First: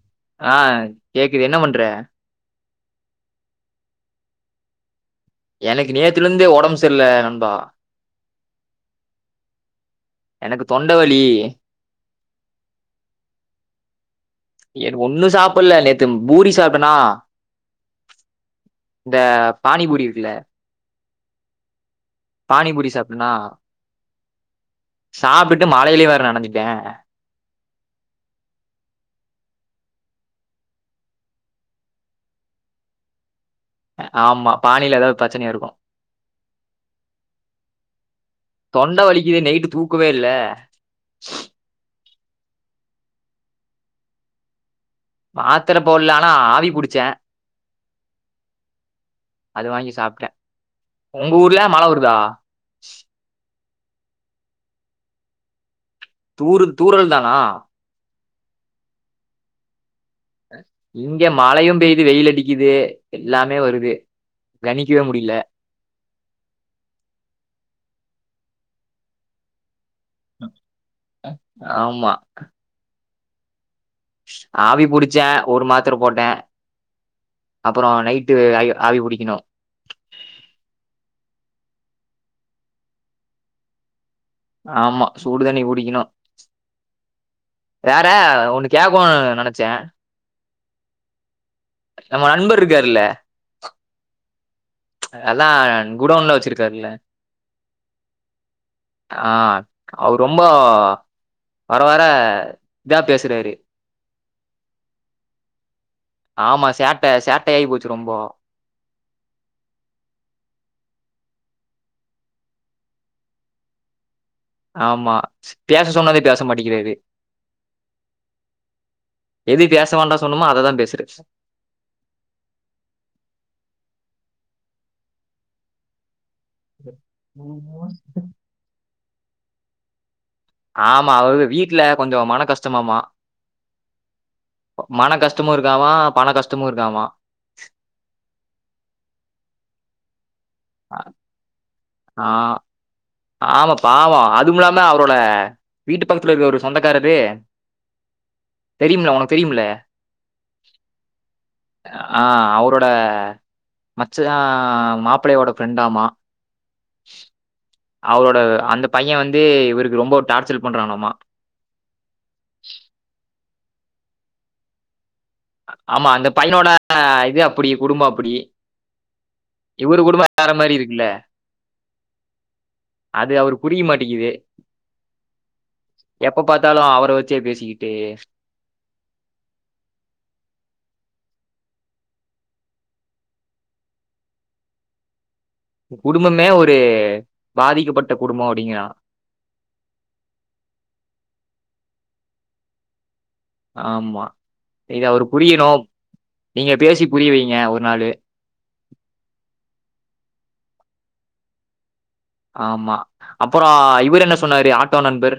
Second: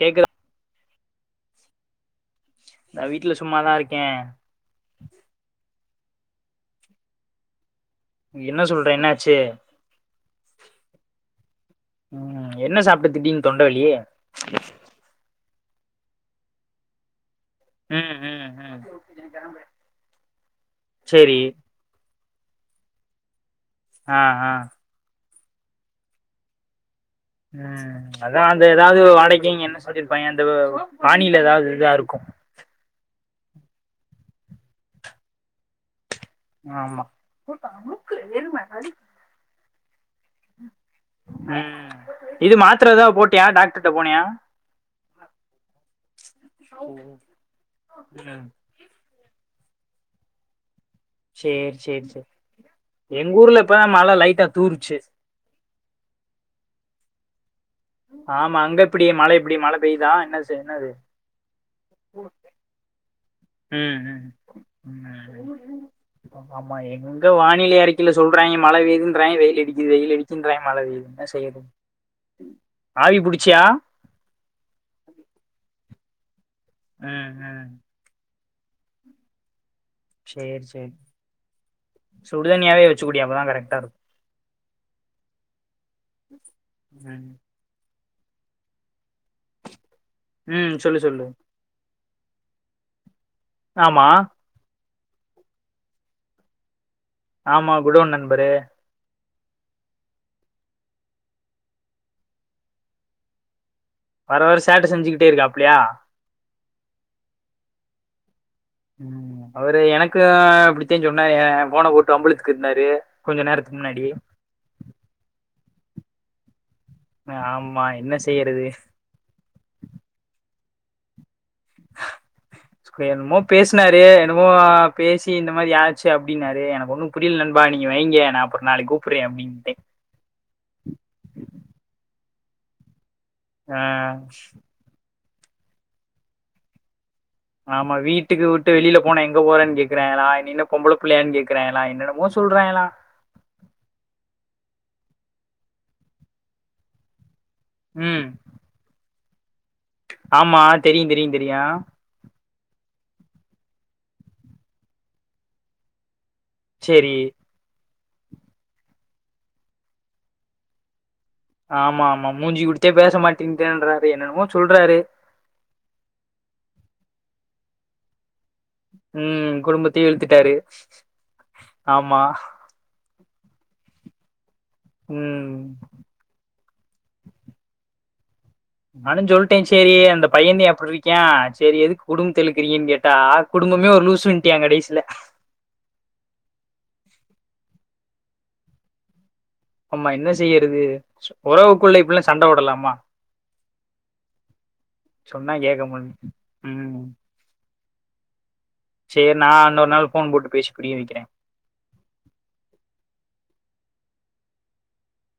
கேக்குதா ஆ கேக்குது என்ன பண்ற நா வீட்ல சும்மாதா இருக்கே எனக்கு நேத்துலிந்தே ஒடம்ப் செர்ல்ல நண்பா என்ன சொல்ற என்ன ஆச்சி எனக்கு தொண்ட வலி ம் என்ன சாப்ட திடீன் தொண்ட வலி ஒன்னு சாப்பல்ல நேத்து பூரி சாப்டனா ம் ம் ம் இந்த பானிபூரி இருக்குல செரி பானிபூரி சாப்ட்டனா ஆ ஆ சாப்டுட்டு மழைலியு வேற நெனஞ்சுட்டே ம் அதா அந்த எதாவ்து வாடைக்கின் என்ன சொல்லிருப்பாங்க அந்த பானில எதாவ்து இதாருக்கு ஆமா பானில எதாவ் ப்ரெச்சனியா இருக்கு ஆமா தொண்ட வலிக்குது நைட்டு தூக்கவே இல்ல ம் இது மாத்தர எதாவது போட்டயா டாக்டர்ட்ட போனியா மாத்தர போடல ஆனா ஆவி புடிச்சே ம் அது வாங்கி சாப்ட்டே சேரி சேரி சே எங்கூர்ல இப்பதா மழ லைட்டா தூருச்சு தூறு தூறல் தானா ஆமா அங்க எப்டி மழ எப்படி மழ பெய்தா என்ன என்னது இங்க மழையு பெயுது வெயில் அடிக்குது எல்லாமே வருது ம் ம் கணிக்கவே முடியல ம் ஆமா எங்க வானிலை அறிக்கையில சொல்றாங்க மழ வேய்துன்றாயங்க வெயில் அடிக்குது வெயில் அடி க்கின்றாய மழ வெய்து என்ன செய்ய ஆமா ஆவி புடிச்சியா ஆவி புடிச்சே ஒரு மாத்திர போட்டே ம் ம் அப்றோ நைட் ட்டு ஆ ஆவி புடிக்கணு சேரி சேரி சுடுதனியாவே வச்சுக்குடி அப்பதா கரெக்டா இருக்கு ஆமா சூடு தண்ணி குடிக்கணு ம் வேற ஒன்னு கேக்கோ நெனச்சே ம் சொல்லு சொல்லு நம்ம நண்பர் இருக்காருல்ல ஆமா அதா குடவுன்ல்லா வச்சிருக்காருல ஆமா குடோன் நண்பரு ஆ அவர் ரொம்ப வர வர இதா பேசுறாரு வர வர சேட்ட செஞ்சுகிட்டே இருக்காப்பலியா அப்டியா ஆமா சேட்டை சேட்டை ஆகி போச்சு ரொம்ப உ அவரு எனக்கு அப்படித்தேன்னு சொன்னா என் போன போட்டு வம்பலத்துக்கு இருந்தாரு கொஞ்சோ நேரத்துக்கு முன்னாடி ஆமா பேச சொன்னதே பேச மாட்டேக்காது ஆமா என்ன செய்யறது எது பேச வேண்டா சொன்னுமோ அதைதா பேசுற என்னமோ பேசுனாரு என்னமோ பேசி இந்த மாதிரி யா அப்படின்னாரு எனக்கு ஒன்னுபுரியல நண்பா நீங்க வைங்க நா அப்றோ நாளைக்கு கூப்பிறே அப்படின்னு ஆமா அவருக்கு வீட்டுல கொஞ்சோ மன கஷ்டமாமமா ஆ மன கஷ்டமு இருக்காமா பண கஷ்டமு இருக்காமா ஆமா வீட்டுக்கு விட்டு வெளில போன எங்க போறேு கேக்குறே நீ என்ன பொம்பளை புள்ளையானு கேக்கு இருக்கேங்களா என்னடமோ சொல்றேங்களலா ஆமாப்பா அதுவு இல்லாம அவரோட வீட்டு பக்கத்துல இருக்க ஒரு சொந்தக்காரது உ தெரியும்ல்ல ஒனக்கு தெரியும்ல்ல ஆமா தெரியுந் தெரியுந் தெரியு ஆ அவரோட மச்சா மாப்பிளயோட ஃப்ரெண்டாமா செரி அவரோட அந்த பையே வந்து இவருக்கு ரொம்ப டார்ச்சரு பண்றானாமா ஆமா ஆமா மூஞ்சி குடுத்தே பேச மாட்டேங்றன்றாரு என்னமோ சொல்றாரு ஆமா அந்த பையனோட இது அப்படி குடும்போஅப்டி உ குடும்பத்தையே இழுத்துட்டாரு மாரி இருக்குல்ல. ஆமா அது அவரு புடிக்க மாட்டிகிது ம் எப்ப பாத்தாலு அவர ச்சே பேசிக்கிட்டே நானுஞ் சொல்ட்டே சேரி அந்த பையந்தே அப்பிட்ருக்யான் சேரி எதுக் குடும்பத்திழுக்கிறீங்கன்னு கேட்டா குடும்பமே ஒரு லூசுன்ட்யான் கடைசில குடும்பமே ஒரு பாதிக்கப்பட்ட குடும்போ அப்டிங்கிறா ஆமா என்ன செய்யறது ஒறவுக்குள்ள இப்புல்லா சண்ட போடலாமா ஆமா இத அவரு சொன்னா புரியணு கேட்க முடி நீங்க பேசி ம் புரிய வெய்ங்க ஒரு நாளு சேர் நா இன்னொரு நாள் ஃபோன் போட்டு பேசி புரிய வெக்கிறே ஆமா அப்பறோ இவுரென்ன சொன்னாரு ஆட்டோ நண்பர்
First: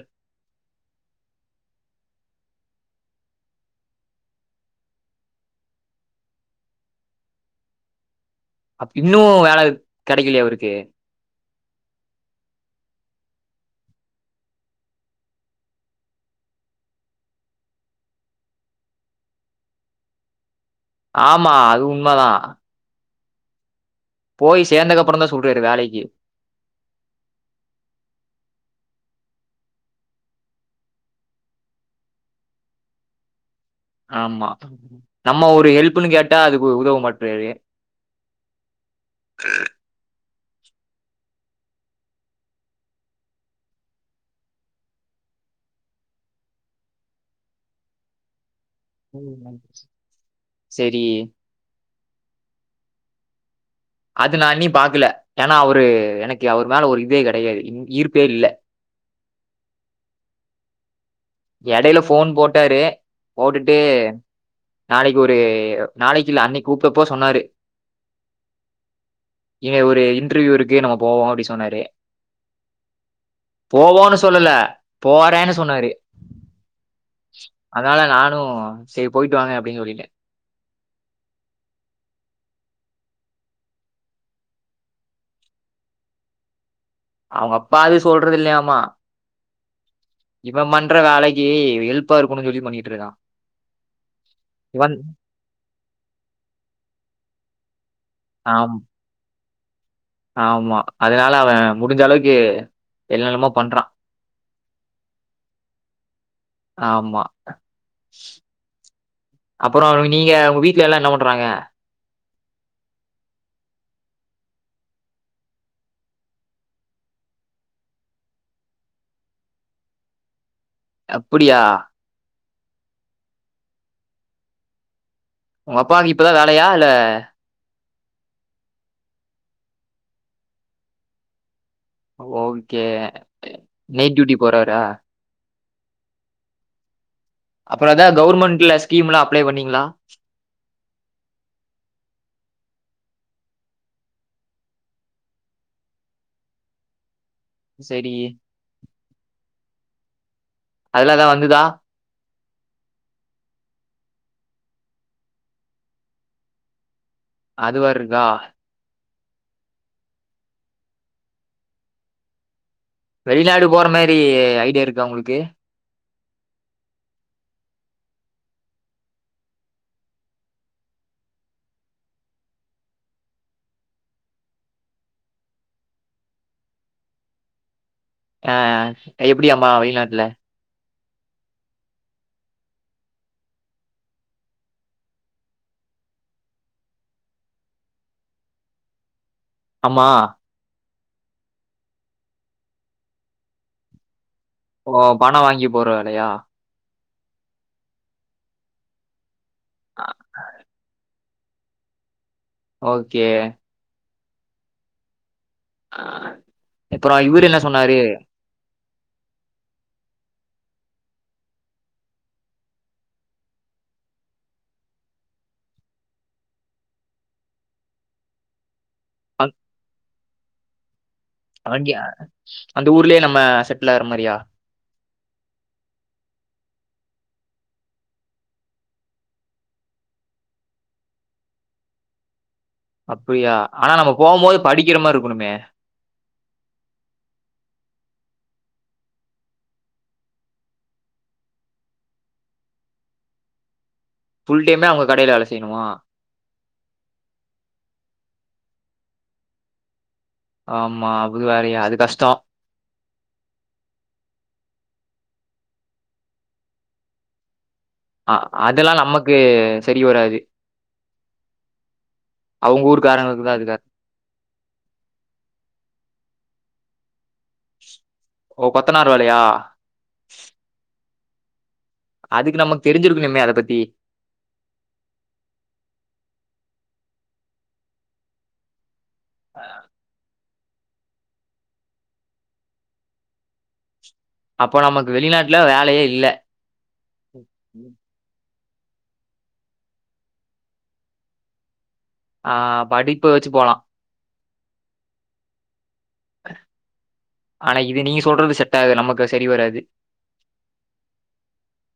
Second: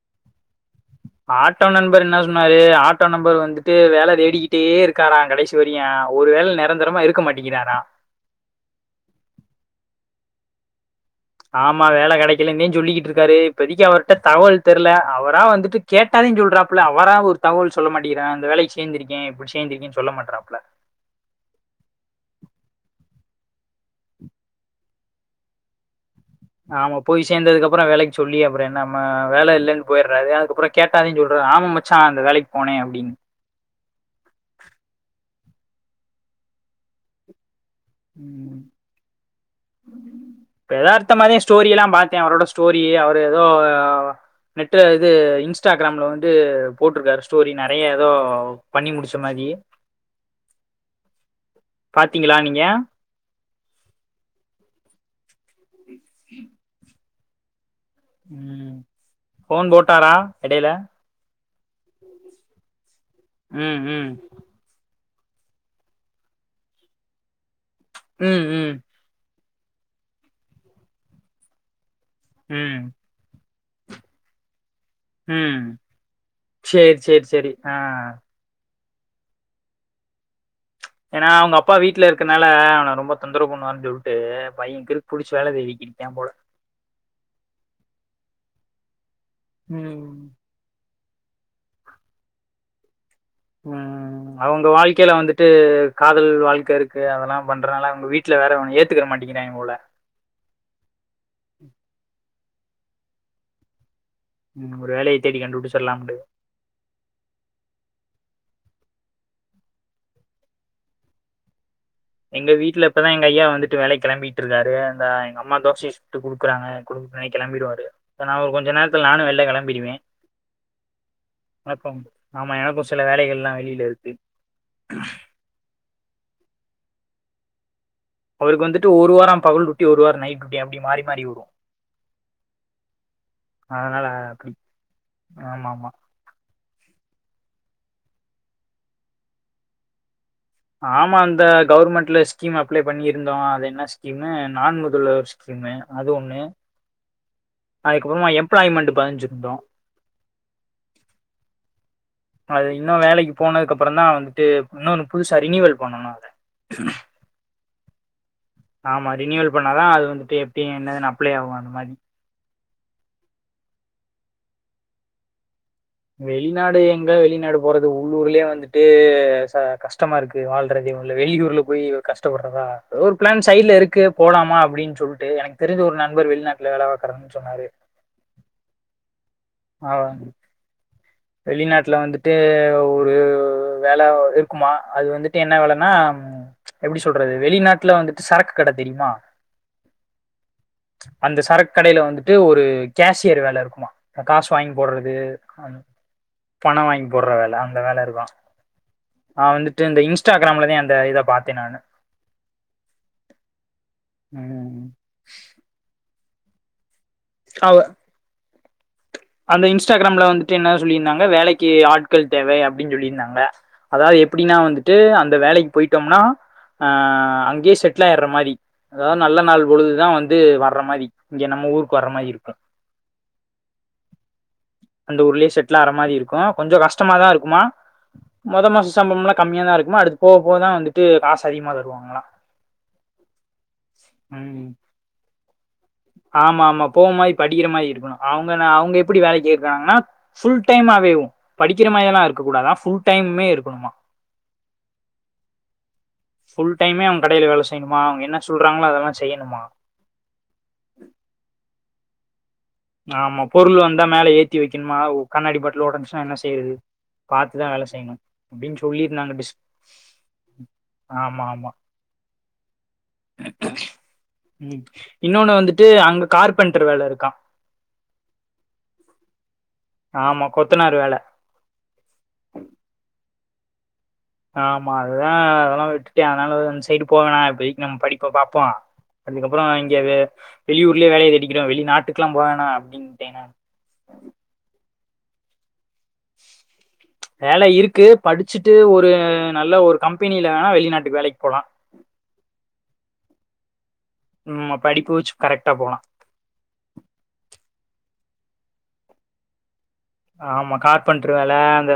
ஆட்டோ நண்பர் என்னா சொன்னாரு ஆட்டோ நம்பர் வந்துட்டு வேல தேடிக்கிட்டே இருக்காரா கடைசி வரியன் ஒரு வேள நெரந்தரமா இருக்க மாட்டிகிராரா அப் இன்னு வேல கெடைக்கிலயா அவருக்கு ஆமா வேல கெடக்கலன்னே சொல்லிகிட்ருக்காரு இப்பதிக்கி அவர்ட்ட தகவல் தெர்ல அவரா வந்துட்டு கேட்டாதேன் சொல்றாப்புல அவரா ஒரு தகவல் சொல்லமாட்டிக்கிறா இந்த வேலைக் சேந்திருக்கேன் இப்டி சேந்திருக்கேன்னு சொல்ல மாட்றாப்புல ஆமா அது உண்மதா போய் சேந்தக்கப்றந்தா சொல்றாரு வேலைக்கு ஆமா போய் சேந்ததுக்கப்ற வேலைக் சொல்லி அப்ற என்ன ம வேல இல்லன்னு போயடுறாரு அதுக்கப்ற கேட்டாதேன் சொல்றா ஆமா மச்சான் அந்த வேலைக்கு போனே அப்டின்னு ஆமா நம்ம ஒரு ஹெல்ப்புனு கேட்டா அதுக்கு உதவ மாட்ராரு ம் எதார்த்த மாதேன் ஸ்டோரி எல்லா பாத்தே அவரோட ஸ்டோரி அவரு எதோ அ வ நெட்டு இது இன்ஸ்டாகிராம்ல வந்துட்டு போட்ருக்காரு ஸ்டோரி நறைய எதோ பண்ணி முடிச்ச மாரி செரி பாத்தீங்களா நீங்க அது நா இன்னி பாக்கல ஏன்னா அவரு எனக்கு அவர் மேல ஒரு இதே கடையாது ஈர்ப்பே இல்ல ம் ஃபோன் போட்டாரா எடைல எடைல ஃபோன் போட்டாரு ம் போட்டுட்டு ம் நாளைக்கு ஒரு நாளைக்கில்ல அன்னைக் கூப்ட்டப்போ சொன்னாரு ம் ம் இங்க ஒரு இன்டர்வியூ இருக்கு நம்ம போவோ அப்டி சொன்னாரு ம் போவோன்னு சொல்லல போறேன்னு ம் சொன்னாரு சேரி சேரி சேரி அதனால ஆ நானு செரி போய்ட்டு வாங்க அப்டின்னு சொல்லிட்ட ஏன்னா அவுங்கப்பா வீட்ல இருக்கனால அவன ரொம்ப தொந்தரவு பண்ணுவானு சொல்ட்டு பை கிருக் புடிச்சு வேல தேடிக்கிறிக்கான் போல அவுங்கப்பாவே சொல்றதில்லயாமா ம் இவன் பண்ற வேலைக்கி ஹெல்ப்பா இருக்கனு சொல்லி பண்ணிட்ருக்கா ம் அவுங்க வாழ்க்கைல வந்துட்டு காதல் வாழ்க்க இருக்கு அதல்லா பண்றனால அவுங்க வீ ட்ல வேற அவன ஆம் ஏத்துக்குற மாட்டிகிறாங்க போல ஆமா அதனால அவன் முடிஞ்சளவுக்கு என்னென்னமோ பண்றான் ம் ஒரு வேலய தேடி கண்டு புடிச்சரலாம்டு ஆமா அப்பறோ நீங்க உங்க வீட்ல எல்லா என்ன பண்றாங்க எங்க வீட்ல இப்பதா எங்க ஐயா வந்துட்டு வேலக்கு கெளம்பிட்ருக்காரு அந்த எங்கம்மா தோசை சுட்டு குடுக்குறாங்க குடு அ கெளம்பிடுவாரு நா ஒரு கொஞ்ச நேரத்துல நானு வெளில கெளம்பிருவே அப்டியா வணக்கம் ஆமா எனக்கும் சில வேலைகள்லா வெளியில இருக்கு ஒங்கப்பாவுக்கு இப்பதா வேலையா இல்ல அவருக்கு வந்துட்டு ஒரு வார பகல் டூட்டி ஒரு வார நைட் டூட்டி அப்டி மாறி மாறி வரு ஓகே நைட் டியூட்டி போறாரா ஆம் ஆமா அப்பறந்தா கவர்மெண்ட்ல ஸ்கீம்லா அப்ளை பண்ணீங்களா ஆமா அந்த கவுவர்மெண்ட்ல ஸ்கீம் அப்ளை பண்ணியிருந்தோ அது என்ன ஸ்கீம் நான் முதல்வர் ஸ் திம்ப அது ஒண்ணு சரி அதுக்கப்பறமா எம்ப்ளாய்மெண்ட் பதிஞ்சிருந்தோ அதெல எதா வந்துதா அது இன்னு வேலைக்கு போனதுக்ப்பறந்தா வந்துட்டு இன்னொன்னு புதுசா ரினிவல் பண்ணனு [inaudible] அதுவேற இருக்கா ஆமா ரினிவல் பண்ணாதா அது வந்துட்டு எப்டி என்னதுன்னு அப்ளை ஆக அந்த மாரி வெளிநாடு போற மாரி ஐடியா இருக்கா உங்களுக்கு வெளிநாடு எங்க வெளிநாடு போறது உள்ளூர்லயே வந்துட்டு ச கஷ்டமா இருக்கு இது வாழ்றது வெளியூர்ல போய் கஷ்டப்பறதா ஒரு பிளான் சைட்ல இருக்கு போலாமா அப்படின்னு சொல்லிட்டு எனக் தெரிஞ்ச ஒரு நண்பர் வெளிநாட்டுல வேல பாக்குறன் சொன்னாரு ஆ எப்படியம்மா அவ வெளிநாட்டுல வெளிநாட்டுல வந்துட்டு ஒரு வேல இருக்குமா அது வந்துட்டு என்ன வேலன்னா எப்படி சொல்றது வெளிநாட்டுல வந்துட்டு சரக்கு கடை தெரியுமா ஆமா அந்த சரக் கடையில வந்துட்டு ஒரு கேசியர் வேல இருக்குமா அ காசு வாங்கி போடுறது அந் இல்லையா பண வாங்கி போடுற வேல அந்த வேல இருக்கு அவ வந்துட்டு இந்த இன்ஸ்டாகிராம்லதா இத இத பாத்தே நானு ஓகே ம் ம் ஆ இப்பறோ இவரு என்ன அவ சொன்னாரு அந்த இன்ஸ்டாகிராம்ல வந்துட்டு என்னா சொல்லியிருந்தாங்க வேலைக்கு ஆட்கள் தேவை அப்டின்னு சொல்லியிருந்தாங்க அதாது எப்டினா வந்துட்டு அந்த வேலைக்கு போயிட்டோம்னா அ அங்கியே செட்டிலாயர்ற மாரி அதாவது நல்ல நாள் பொழுதுதா வந்து வர்ற மாரி இங்க நம்ம அங்கய ஊருக்கு வர மாரி இருக்கு அந்த ஊர்லியே நம்ம செட்லாகற மாரியா அந்த ஊர்லியே செட்டிலாற மாரி இருக்கு கொஞ்ச கஷ்டமாதா இருக்குமா மொத மாச சம்பம்லா கம்மியாதா இருக்குமா அடுத் போவ போதா வந்துட்டு காசு அதிகமா தருவாங்ளா அப்டியா ஆனா நம்ம போவம்போது ம் படிக்கிற மாரிருக்குணுமே ஆமா ஆமா போவ மாரி படிக்கிற மாரி இருக்கணு அவுங்க ந அவுங்க எப்படி வேலைக் கேக்குறாங்கனா ஃபுல் டைமாவவேவு படிக்கிற மாரிலா இருக்க கூடாதா புஃல் டைம்மே இருக்கணுமா புஃல் டைமே அவுங்க கடைல வேல செய்யணுமா புஃல் டைமே அவுங்க கடைல வேல செய்ணுமா அவுங்க என்ன சொல்றாங்ளோ அதலா செய்யணுமா ஆமா அதுவேறையா அது கஷ்டோ ஆமா பொருள் வந்தா மேல ஏத்தி வெக்கின்மா அ ஒ கண்ணாடி பாட்லு ஒடஞ்சினா என்ன செய்யறது பாத்துதா வேல செய்யணு அ அப்டின்னு அதெல்லா சொல்லிருந்தாங்க நமக்கு டிஸ் செரி வராது ஆமா ஆமா அவுங்க ஊருக்காரங்களுக்குதா அதுக ம் இன்னொன்னு வந்துட்டு அங்க கார்பென்டர் வேல இருக்கா ஓ கொத்தனார் வேலையா ஆமா கொத்தனார் வேல அதுக்கு நமக்கு தெரிஞ்சிருக்கணுமே அத பத்தி ஆமா அதுதா அதெல்லா விட்டுட்டே அதனால அந்த சைடு போவேணா இப்பதைக் நம்ம படிப்ப பாப்போ அதுக்கப்றோ இங்க வே வெளியூர்லியே வேலைய தேடிக்கிறோ வெளி நாட்டுக்குலா போவேணா அப்டின்ட்டே நானு அப்போ நமக்கு வெளிநாட்ல வேலையே இல்ல வேல இருக்கு படிச்சுட்டு ஒரு நல்ல ஒரு கம்பெனில வேணா வெளிநாட்டுக்கு வேலைக் போலா ஆ படிப்பு வச்சு போலா ம் படிப்பு வச்சு கரெக்டா போலா ஆனா இது நீங்க சொல்றது செட்டாகு நமக்கு செரி வராது ஆமா கார்பெண்டரு வேல அந்த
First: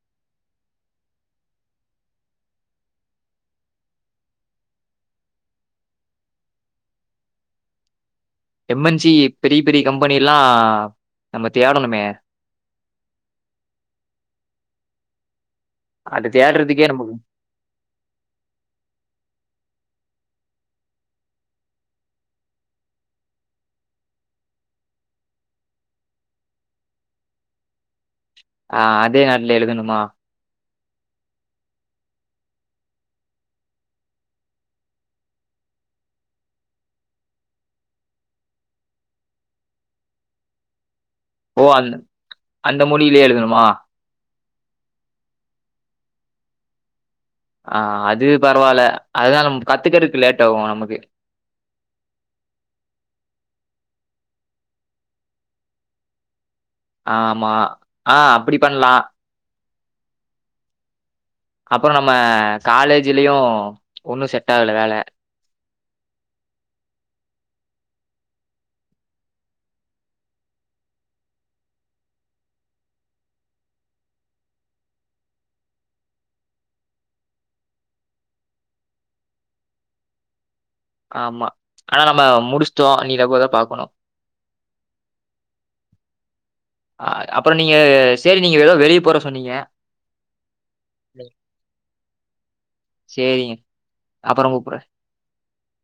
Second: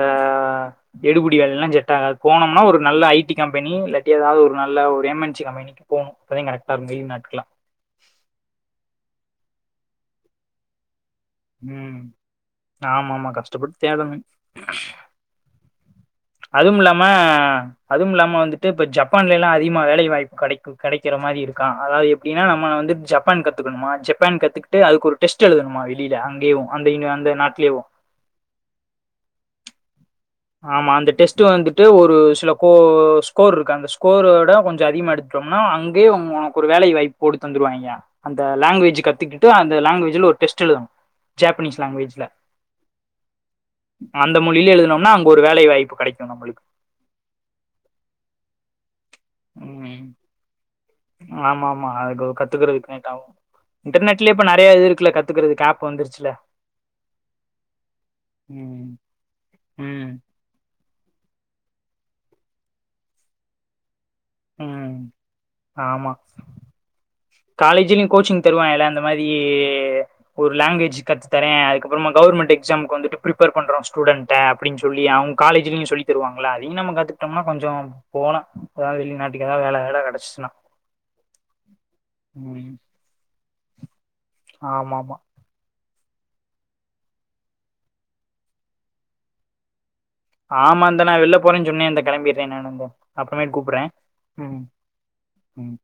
வே எடுபுடி வேலல்லா செட்டாகாது போனம்னா ஒரு நல்ல ஐ டி கம்பெனி இல்லாட்டி ஏதாவது ஒரு நல்ல ஒரு எம் என் சி கம்பெனி போனு இப்பதே கரெக்டாருக்கோ லீவ் நாட்கள்லா எம் என் சி பெரிய பெரிய கம்பெனிலா ம் ஆமா ஆமா கஷ்டப்பட்டு தேடனு அது தேடுறதுக்கே அதுமில்லாம நமக்கு அதுமில்லாம வந்துட்டு இப்ப ஜப்பான்லல்லா அதிகமா வேலைவாய்ப்பு கடைக்கு கெடைக்கற மாரி இருக்கா அதாது எப்டினா நம்ம வந்து ஜப்பான் கத்துக்கணுமா ஜப்பான் கத்துக் ட்டு அதுக்கு ஒரு டெஸ்ட் எழுதணுமா வெளில அங்கியேவு அந்த யுனி அந்த நாட்லேவு ஆ அதே நாட்ல எழுதணுமா ஆமா அந்த டெஸ்ட்டு வந்துட்டு ஒரு சில கோ ஸ்கோர் இருக்கு அந்த ஸ்கோரோட கொஞ்ச அதிகமாக எடுத்துட்டோம்னா அங்கியே ஒங் ஒனக்கு ஒரு வேலை வாய்ப் போட்டு தந்துருவாய்ங்க அந்த லேங்வேஜ் கத்துகிட்டு அந்த லேங்வேஜ்ல ஒரு டெஸ்ட்டெழுதனு ஓ அந்த அந்த மொழிலியே எழுதணுமா அந்த மொழிலியே எழுதனம்னா அங்க ஒரு வேலை வாய்ப்பு கெடைக்கு நம்மளுக்கு ஆ அது பரவால்ல அதல்லா நம் ம் கத்துக்கறக்கு லேட்டாவு நமக்கு ஆமா ஆமா அது கத்துக்கறக் லேட்டாவு இன்டர்நெட்லயே இப்ப நறைய இது இருக்குல்ல கத்துக்கறது ஆப் வந்துருச்சுல ஆமா ஆ அப்டி ம் பண்லா ம் அப்றோ நம்ம காலேஜிலியு ஒன்னு செட்டாகல வேல ம் ஆமா காலேஜிலையு கோச்சிங் தருவாங்ல அந்த மாரி ஒரு லாங்வேஜ் கத்து தரே அதுக்கப்புறமா கவர்மெண்ட் எக்ஸாம்க்கு வந்துட்டு பிரிப்பேர் பண்றோ ஸ்டுடென்ட் க அப்டின் சொல்லி அவுங் காலேஜ்லையு சொல்லி தருவாங்ளா அதையும் நம்ம கத்துட்டோம்னா கொஞ்சோ போலா எதா வெளி நாட்டுக்கு ஏதாது வேற வேல கெடைச்சி சின்னா ஆமா ஆனா நம்ம முடிச்சுட்டோ இனி போய்தா பாக்கணு ஆமா ஆமா அ அப்றோ நீங்க சேரி நீங்க ஏதோ வெளியே போற சொன்னீங்க ஆமா இந்த நா வெளில போறேன்னு சொன்னே இந்த கெளம்பிட்றே நானு இந்த அப்றமேட் சரிங்க கூப்புட்றே அப்புறம் ம் கூப்புட்றேன் ம் ம்